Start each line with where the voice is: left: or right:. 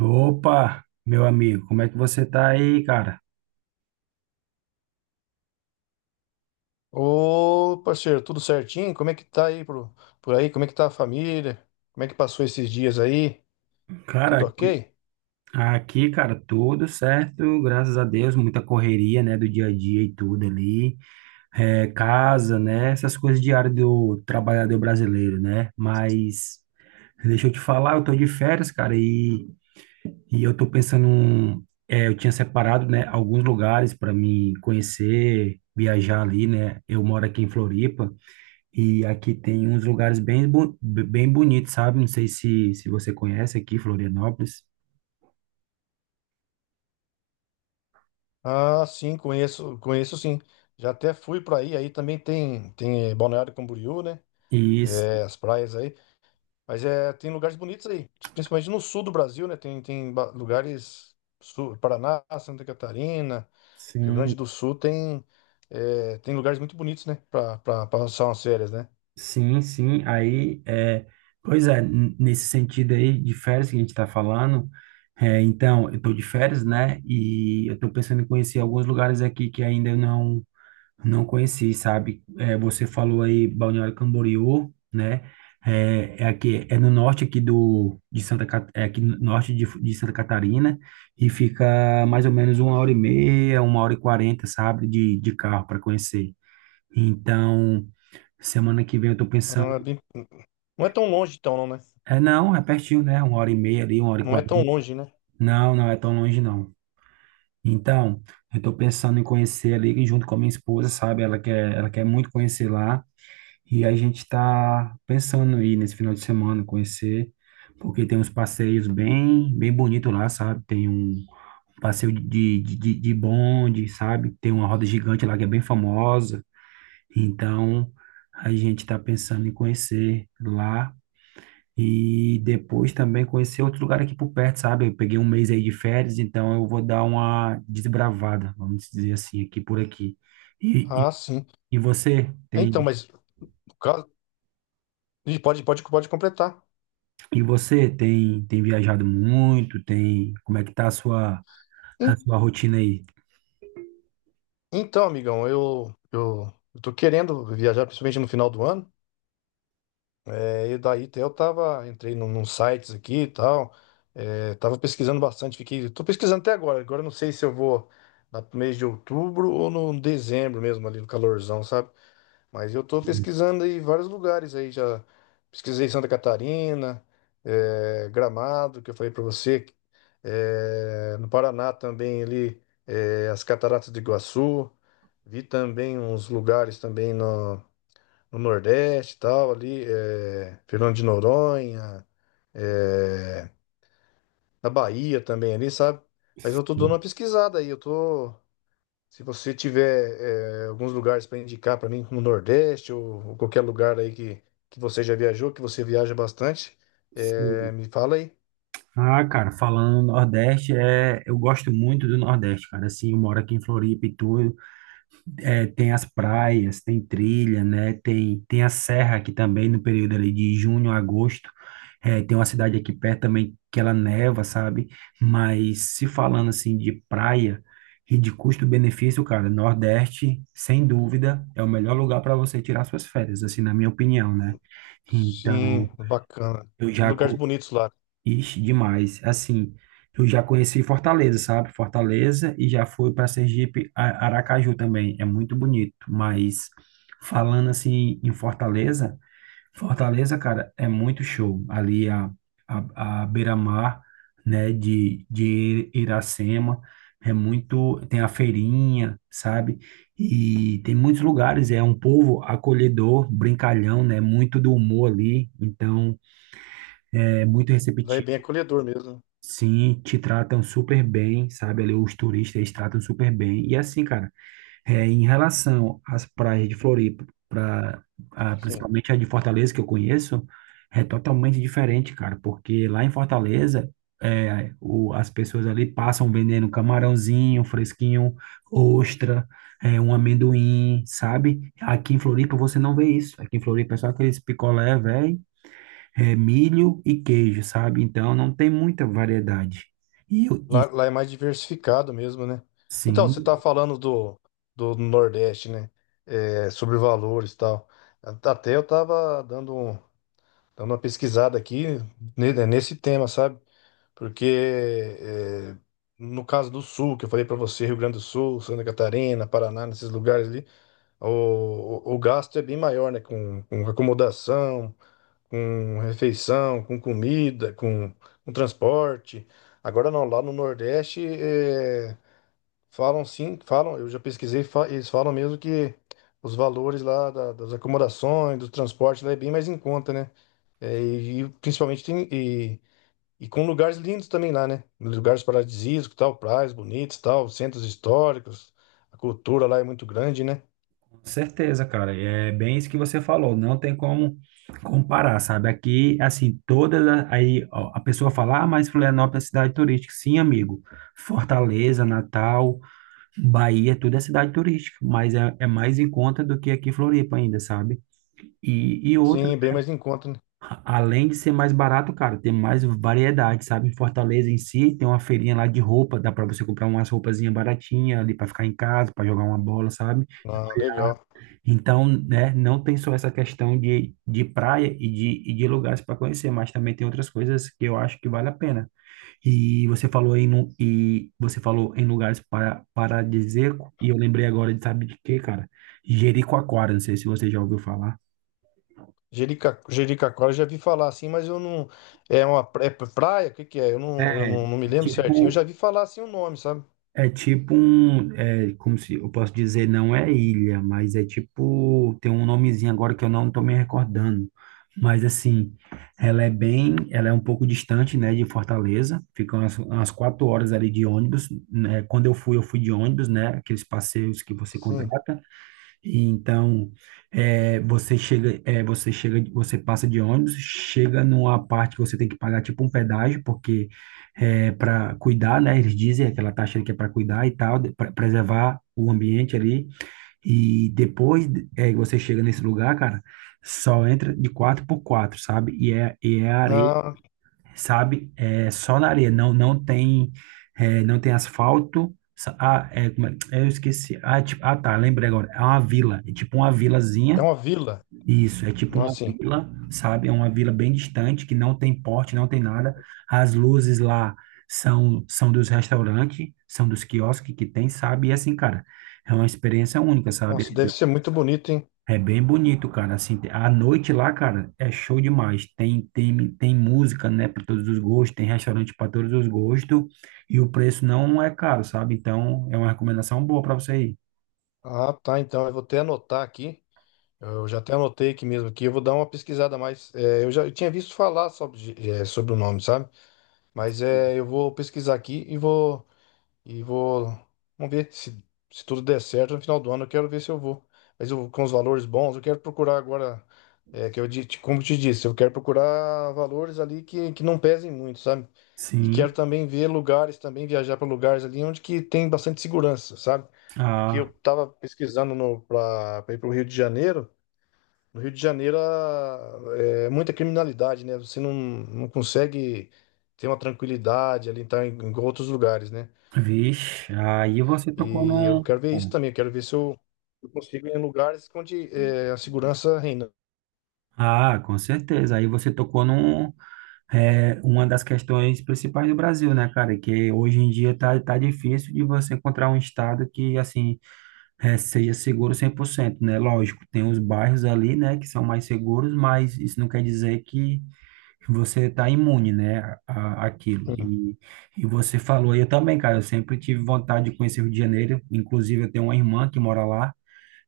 right: Opa, meu amigo, como é que você tá aí, cara?
left: Ô, parceiro, tudo certinho? Como é que tá por aí? Como é que tá a família? Como é que passou esses dias aí?
right: Cara,
left: Tudo
right: aqui,
left: ok?
right: aqui, cara, tudo certo, graças a Deus, muita correria, né, do dia a dia e tudo ali, é, casa, né, essas coisas diárias do trabalhador brasileiro, né? Mas, deixa eu te falar, eu tô de férias, cara, e eu tô pensando, eu tinha separado, né, alguns lugares para me conhecer, viajar ali, né? Eu moro aqui em Floripa. E aqui tem uns lugares bem bonitos, sabe? Não sei se você conhece aqui, Florianópolis.
left: Ah, sim, conheço, conheço sim. Já até fui pra aí, aí também tem Balneário Camboriú, né?
right: E s-
left: É, as praias aí, mas é tem lugares bonitos aí, principalmente no sul do Brasil, né? Tem lugares sul, Paraná, Santa Catarina, Rio Grande do
right: sim,
left: Sul tem tem lugares muito bonitos, né? Pra pra passar umas férias, né?
right: sim, sim. Aí, pois é, nesse sentido aí de férias que a gente está falando, então, eu estou de férias, né? E eu estou pensando em conhecer alguns lugares aqui que ainda eu não conheci, sabe? É, você falou aí Balneário Camboriú, né? É aqui, é no norte aqui do de Santa Ca- é aqui no norte de Santa Catarina, e fica mais ou menos uma hora e meia, uma hora e quarenta, sabe? De carro para conhecer. Então, semana que vem eu tô
left: Ah,
right: pensando.
left: bem- não é tão longe então, não, né?
right: É não, é pertinho, né? Uma hora e meia ali, uma hora e
left: Não é tão
right: quarenta.
left: longe, né?
right: Não, não é tão longe não. Então, eu tô pensando em conhecer ali junto com a minha esposa, sabe? Ela quer muito conhecer lá. E a gente está pensando em ir nesse final de semana conhecer, porque tem uns passeios bem, bem bonitos lá, sabe? Tem um passeio de bonde, sabe? Tem uma roda gigante lá que é bem famosa. Então, a gente está pensando em conhecer lá e depois também conhecer outro lugar aqui por perto, sabe? Eu peguei um mês aí de férias, então eu vou dar uma desbravada, vamos dizer assim, aqui por aqui. E, e,
left: Ah, sim.
right: e você
left: É. Então,
right: tem.
left: mas no caso- pode, pode, pode completar.
right: E você tem viajado muito? Tem, como é que tá a sua, a
left: En-
right: sua rotina aí?
left: Então, amigão, eu tô querendo viajar, principalmente no final do ano. É, e daí até eu tava, entrei num sites aqui e tal. É, tava pesquisando bastante, fiquei. Tô pesquisando até agora. Agora eu não sei se eu vou lá pro mês de outubro ou no dezembro mesmo, ali no calorzão, sabe? Mas eu tô pesquisando aí vários lugares aí já. Pesquisei Santa Catarina, Gramado, que eu falei pra você. No Paraná também ali, as Cataratas do Iguaçu. Vi também uns lugares também no Nordeste e tal, ali, Fernando de Noronha, eh, na Bahia também ali, sabe? Mas eu tô dando uma pesquisada aí, eu tô. Se você tiver alguns lugares para indicar para mim, como Nordeste ou qualquer lugar aí que você já viajou, que você viaja bastante,
right: Sim.
left: me fala aí.
right: Ah, cara, falando no Nordeste, eu gosto muito do Nordeste, cara. Assim, eu moro aqui em Floripa e tudo. Tem as praias, tem trilha, né? Tem a serra aqui também, no período ali de junho a agosto. Tem uma cidade aqui perto também que ela neva, sabe? Mas se falando assim de praia e de custo-benefício, cara, Nordeste, sem dúvida, é o melhor lugar para você tirar suas férias, assim, na minha opinião, né? Então,
left: Sim, bacana.
right: eu
left: Tem
right: já,
left: lugares
right: co-
left: bonitos lá.
right: ixi, demais. Assim, eu já conheci Fortaleza, sabe? Fortaleza e já fui para Sergipe, Aracaju também. É muito bonito, mas falando assim em Fortaleza, cara, é muito show. Ali a beira-mar, né, de Iracema, tem a feirinha, sabe? E tem muitos lugares, é um povo acolhedor, brincalhão, né? Muito do humor ali, então é muito
left: Lá é bem
right: receptivo.
left: acolhedor mesmo, né?
right: Sim, te tratam super bem, sabe? Ali os turistas eles tratam super bem. E assim, cara, em relação às praias de Floripa,
left: Sim.
right: principalmente a de Fortaleza que eu conheço, é totalmente diferente, cara, porque lá em Fortaleza, as pessoas ali passam vendendo camarãozinho fresquinho, ostra, um amendoim, sabe? Aqui em Floripa você não vê isso. Aqui em Floripa é só aqueles picolé, velho, é milho e queijo, sabe? Então não tem muita variedade. E, eu- e
left: Lá, lá é mais diversificado mesmo, né? Então, você está
right: sim,
left: falando do Nordeste, né? É, sobre valores e tal. Até eu estava dando uma pesquisada aqui nesse tema, sabe? Porque é, no caso do Sul, que eu falei para você, Rio Grande do Sul, Santa Catarina, Paraná, nesses lugares ali, o, o gasto é bem maior, né? Com acomodação, com refeição, com comida, com transporte. Agora não, lá no Nordeste é, falam sim, falam, eu já pesquisei, eles falam mesmo que os valores lá das acomodações, do transporte lá é bem mais em conta, né? E principalmente tem. E com lugares lindos também lá, né? Lugares paradisíacos, tal, praias bonitas, tal, centros históricos. A cultura lá é muito grande, né?
right: com certeza, cara. É bem isso que você falou. Não tem como comparar, sabe? Aqui, assim, aí ó, a pessoa fala, ah, mas Florianópolis é cidade turística. Sim, amigo. Fortaleza, Natal, Bahia, tudo é cidade turística, mas é mais em conta do que aqui em Floripa ainda, sabe? E outra,
left: Sim, bem mais em conta, né?
right: além de ser mais barato, cara, tem mais variedade, sabe? Em Fortaleza em si, tem uma feirinha lá de roupa, dá pra você comprar umas roupazinhas baratinhas ali pra ficar em casa, pra jogar uma bola, sabe?
left: Ah, legal.
right: Então, né, não tem só essa questão de praia e de lugares para conhecer, mas também tem outras coisas que eu acho que vale a pena. E você falou em, lu- e você falou em lugares paradisíaco, e eu lembrei agora de, sabe de quê, cara? Jericoacoara, não sei se você já ouviu falar.
left: Jerica, Jericoacoara eu já vi falar assim, mas eu não. É é praia? O que que é? Eu
right: É,
left: não, não me
right: é
left: lembro certinho. Eu já
right: tipo,
left: vi falar assim o nome, sabe?
right: É tipo um, como se eu posso dizer, não é ilha, mas é tipo, tem um nomezinho agora que eu não tô me recordando. Mas assim, ela é um pouco distante, né, de Fortaleza. Fica umas 4 horas ali de ônibus, né? Quando eu fui de ônibus, né? Aqueles passeios que você
left: Sim.
right: contrata. E então, você passa de ônibus, chega numa parte que você tem que pagar tipo um pedágio, porque é para cuidar, né? Eles dizem aquela taxa que é para cuidar e tal, para preservar o ambiente ali. E depois, você chega nesse lugar, cara, só entra de 4x4, sabe? E é areia,
left: Ah,
right: sabe? É só na areia, não tem asfalto. Ah, eu esqueci. Ah, é tipo, ah, tá, lembrei agora. É uma vila, é tipo uma
left: é
right: vilazinha.
left: uma vila.
right: Isso, é tipo uma
left: Nossa, sim.
right: vila, sabe? É uma vila bem distante, que não tem porte, não tem nada. As luzes lá são dos restaurantes, são dos quiosques que tem, sabe? E assim, cara, é uma experiência única, sabe?
left: Nossa, deve ser muito bonito, hein?
right: É bem bonito, cara. Assim, a noite lá, cara, é show demais. Tem música, né, para todos os gostos, tem restaurante para todos os gostos e o preço não é caro, sabe? Então, é uma recomendação boa para você ir.
left: Ah, tá. Então eu vou até anotar aqui. Eu já até anotei aqui mesmo aqui, eu vou dar uma pesquisada a mais. É, eu já eu tinha visto falar sobre, é, sobre o nome, sabe? Mas é, eu vou pesquisar aqui e vou vamos ver se, se tudo der certo no final do ano. Eu quero ver se eu vou. Mas eu, com os valores bons, eu quero procurar agora, é, como eu te disse, eu quero procurar valores ali que não pesem muito, sabe? E quero
right: Sim.
left: também ver lugares, também viajar para lugares ali onde que tem bastante segurança, sabe? Porque eu
right: Ah,
left: estava pesquisando no, para ir para o Rio de Janeiro. No Rio de Janeiro é muita criminalidade, né? Você não consegue ter uma tranquilidade ali tá, em, em outros lugares, né?
right: vixe. Aí você
left: E
right: tocou
left: eu
right: num.
left: quero ver isso também. Eu quero ver se eu, eu consigo ir em lugares onde é, a segurança reina.
right: Ah, com certeza. Aí você tocou num, uma das questões principais do Brasil, né, cara? Que hoje em dia tá difícil de você encontrar um estado que, assim, seja seguro 100%, né? Lógico, tem os bairros ali, né, que são mais seguros, mas isso não quer dizer que você está imune, né, aquilo.
left: Hum.
right: E você falou, eu também, cara, eu sempre tive vontade de conhecer o Rio de Janeiro, inclusive eu tenho uma irmã que mora lá,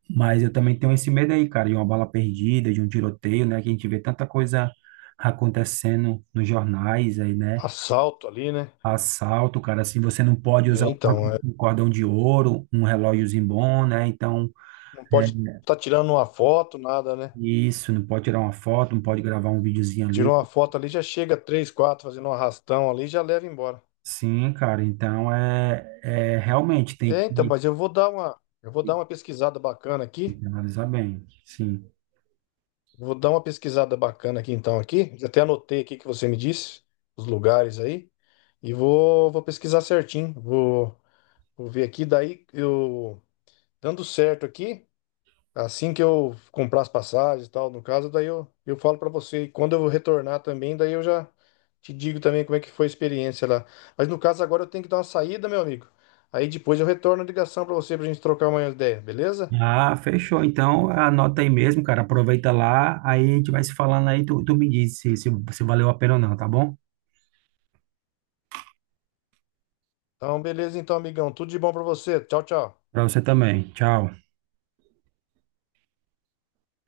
right: mas eu também tenho esse medo aí, cara, de uma bala perdida, de um tiroteio, né, que a gente vê tanta coisa acontecendo nos jornais aí, né?
left: Assalto ali, né?
right: Assalto, cara, assim, você não pode
left: É,
right: usar
left: então, é,
right: um cordão de ouro, um relógiozinho bom, né? Então,
left: não
right: é,
left: pode estar tirando uma foto, nada, né?
right: isso, não pode tirar uma foto, não pode gravar um videozinho ali.
left: Tirou uma foto ali, já chega três, quatro fazendo um arrastão ali, e já leva embora.
right: Sim, cara, então é realmente tem
left: É, então,
right: que,
left: mas eu vou eu vou dar uma pesquisada bacana
right: tem
left: aqui.
right: que analisar bem, sim.
left: Vou dar uma pesquisada bacana aqui então aqui. Até anotei aqui que você me disse os lugares aí e vou, vou pesquisar certinho. Vou, vou ver aqui daí eu dando certo aqui, assim que eu comprar as passagens e tal, no caso, daí eu falo pra você e quando eu retornar também, daí eu já te digo também como é que foi a experiência lá. Mas no caso agora eu tenho que dar uma saída, meu amigo. Aí depois eu retorno a ligação pra você pra gente trocar uma ideia, beleza?
right: Ah, fechou. Então anota aí mesmo, cara. Aproveita lá, aí a gente vai se falando aí, tu me diz se valeu a pena ou não, tá bom?
left: Então, beleza então, amigão. Tudo de bom pra você. Tchau, tchau.
right: Pra você também. Tchau.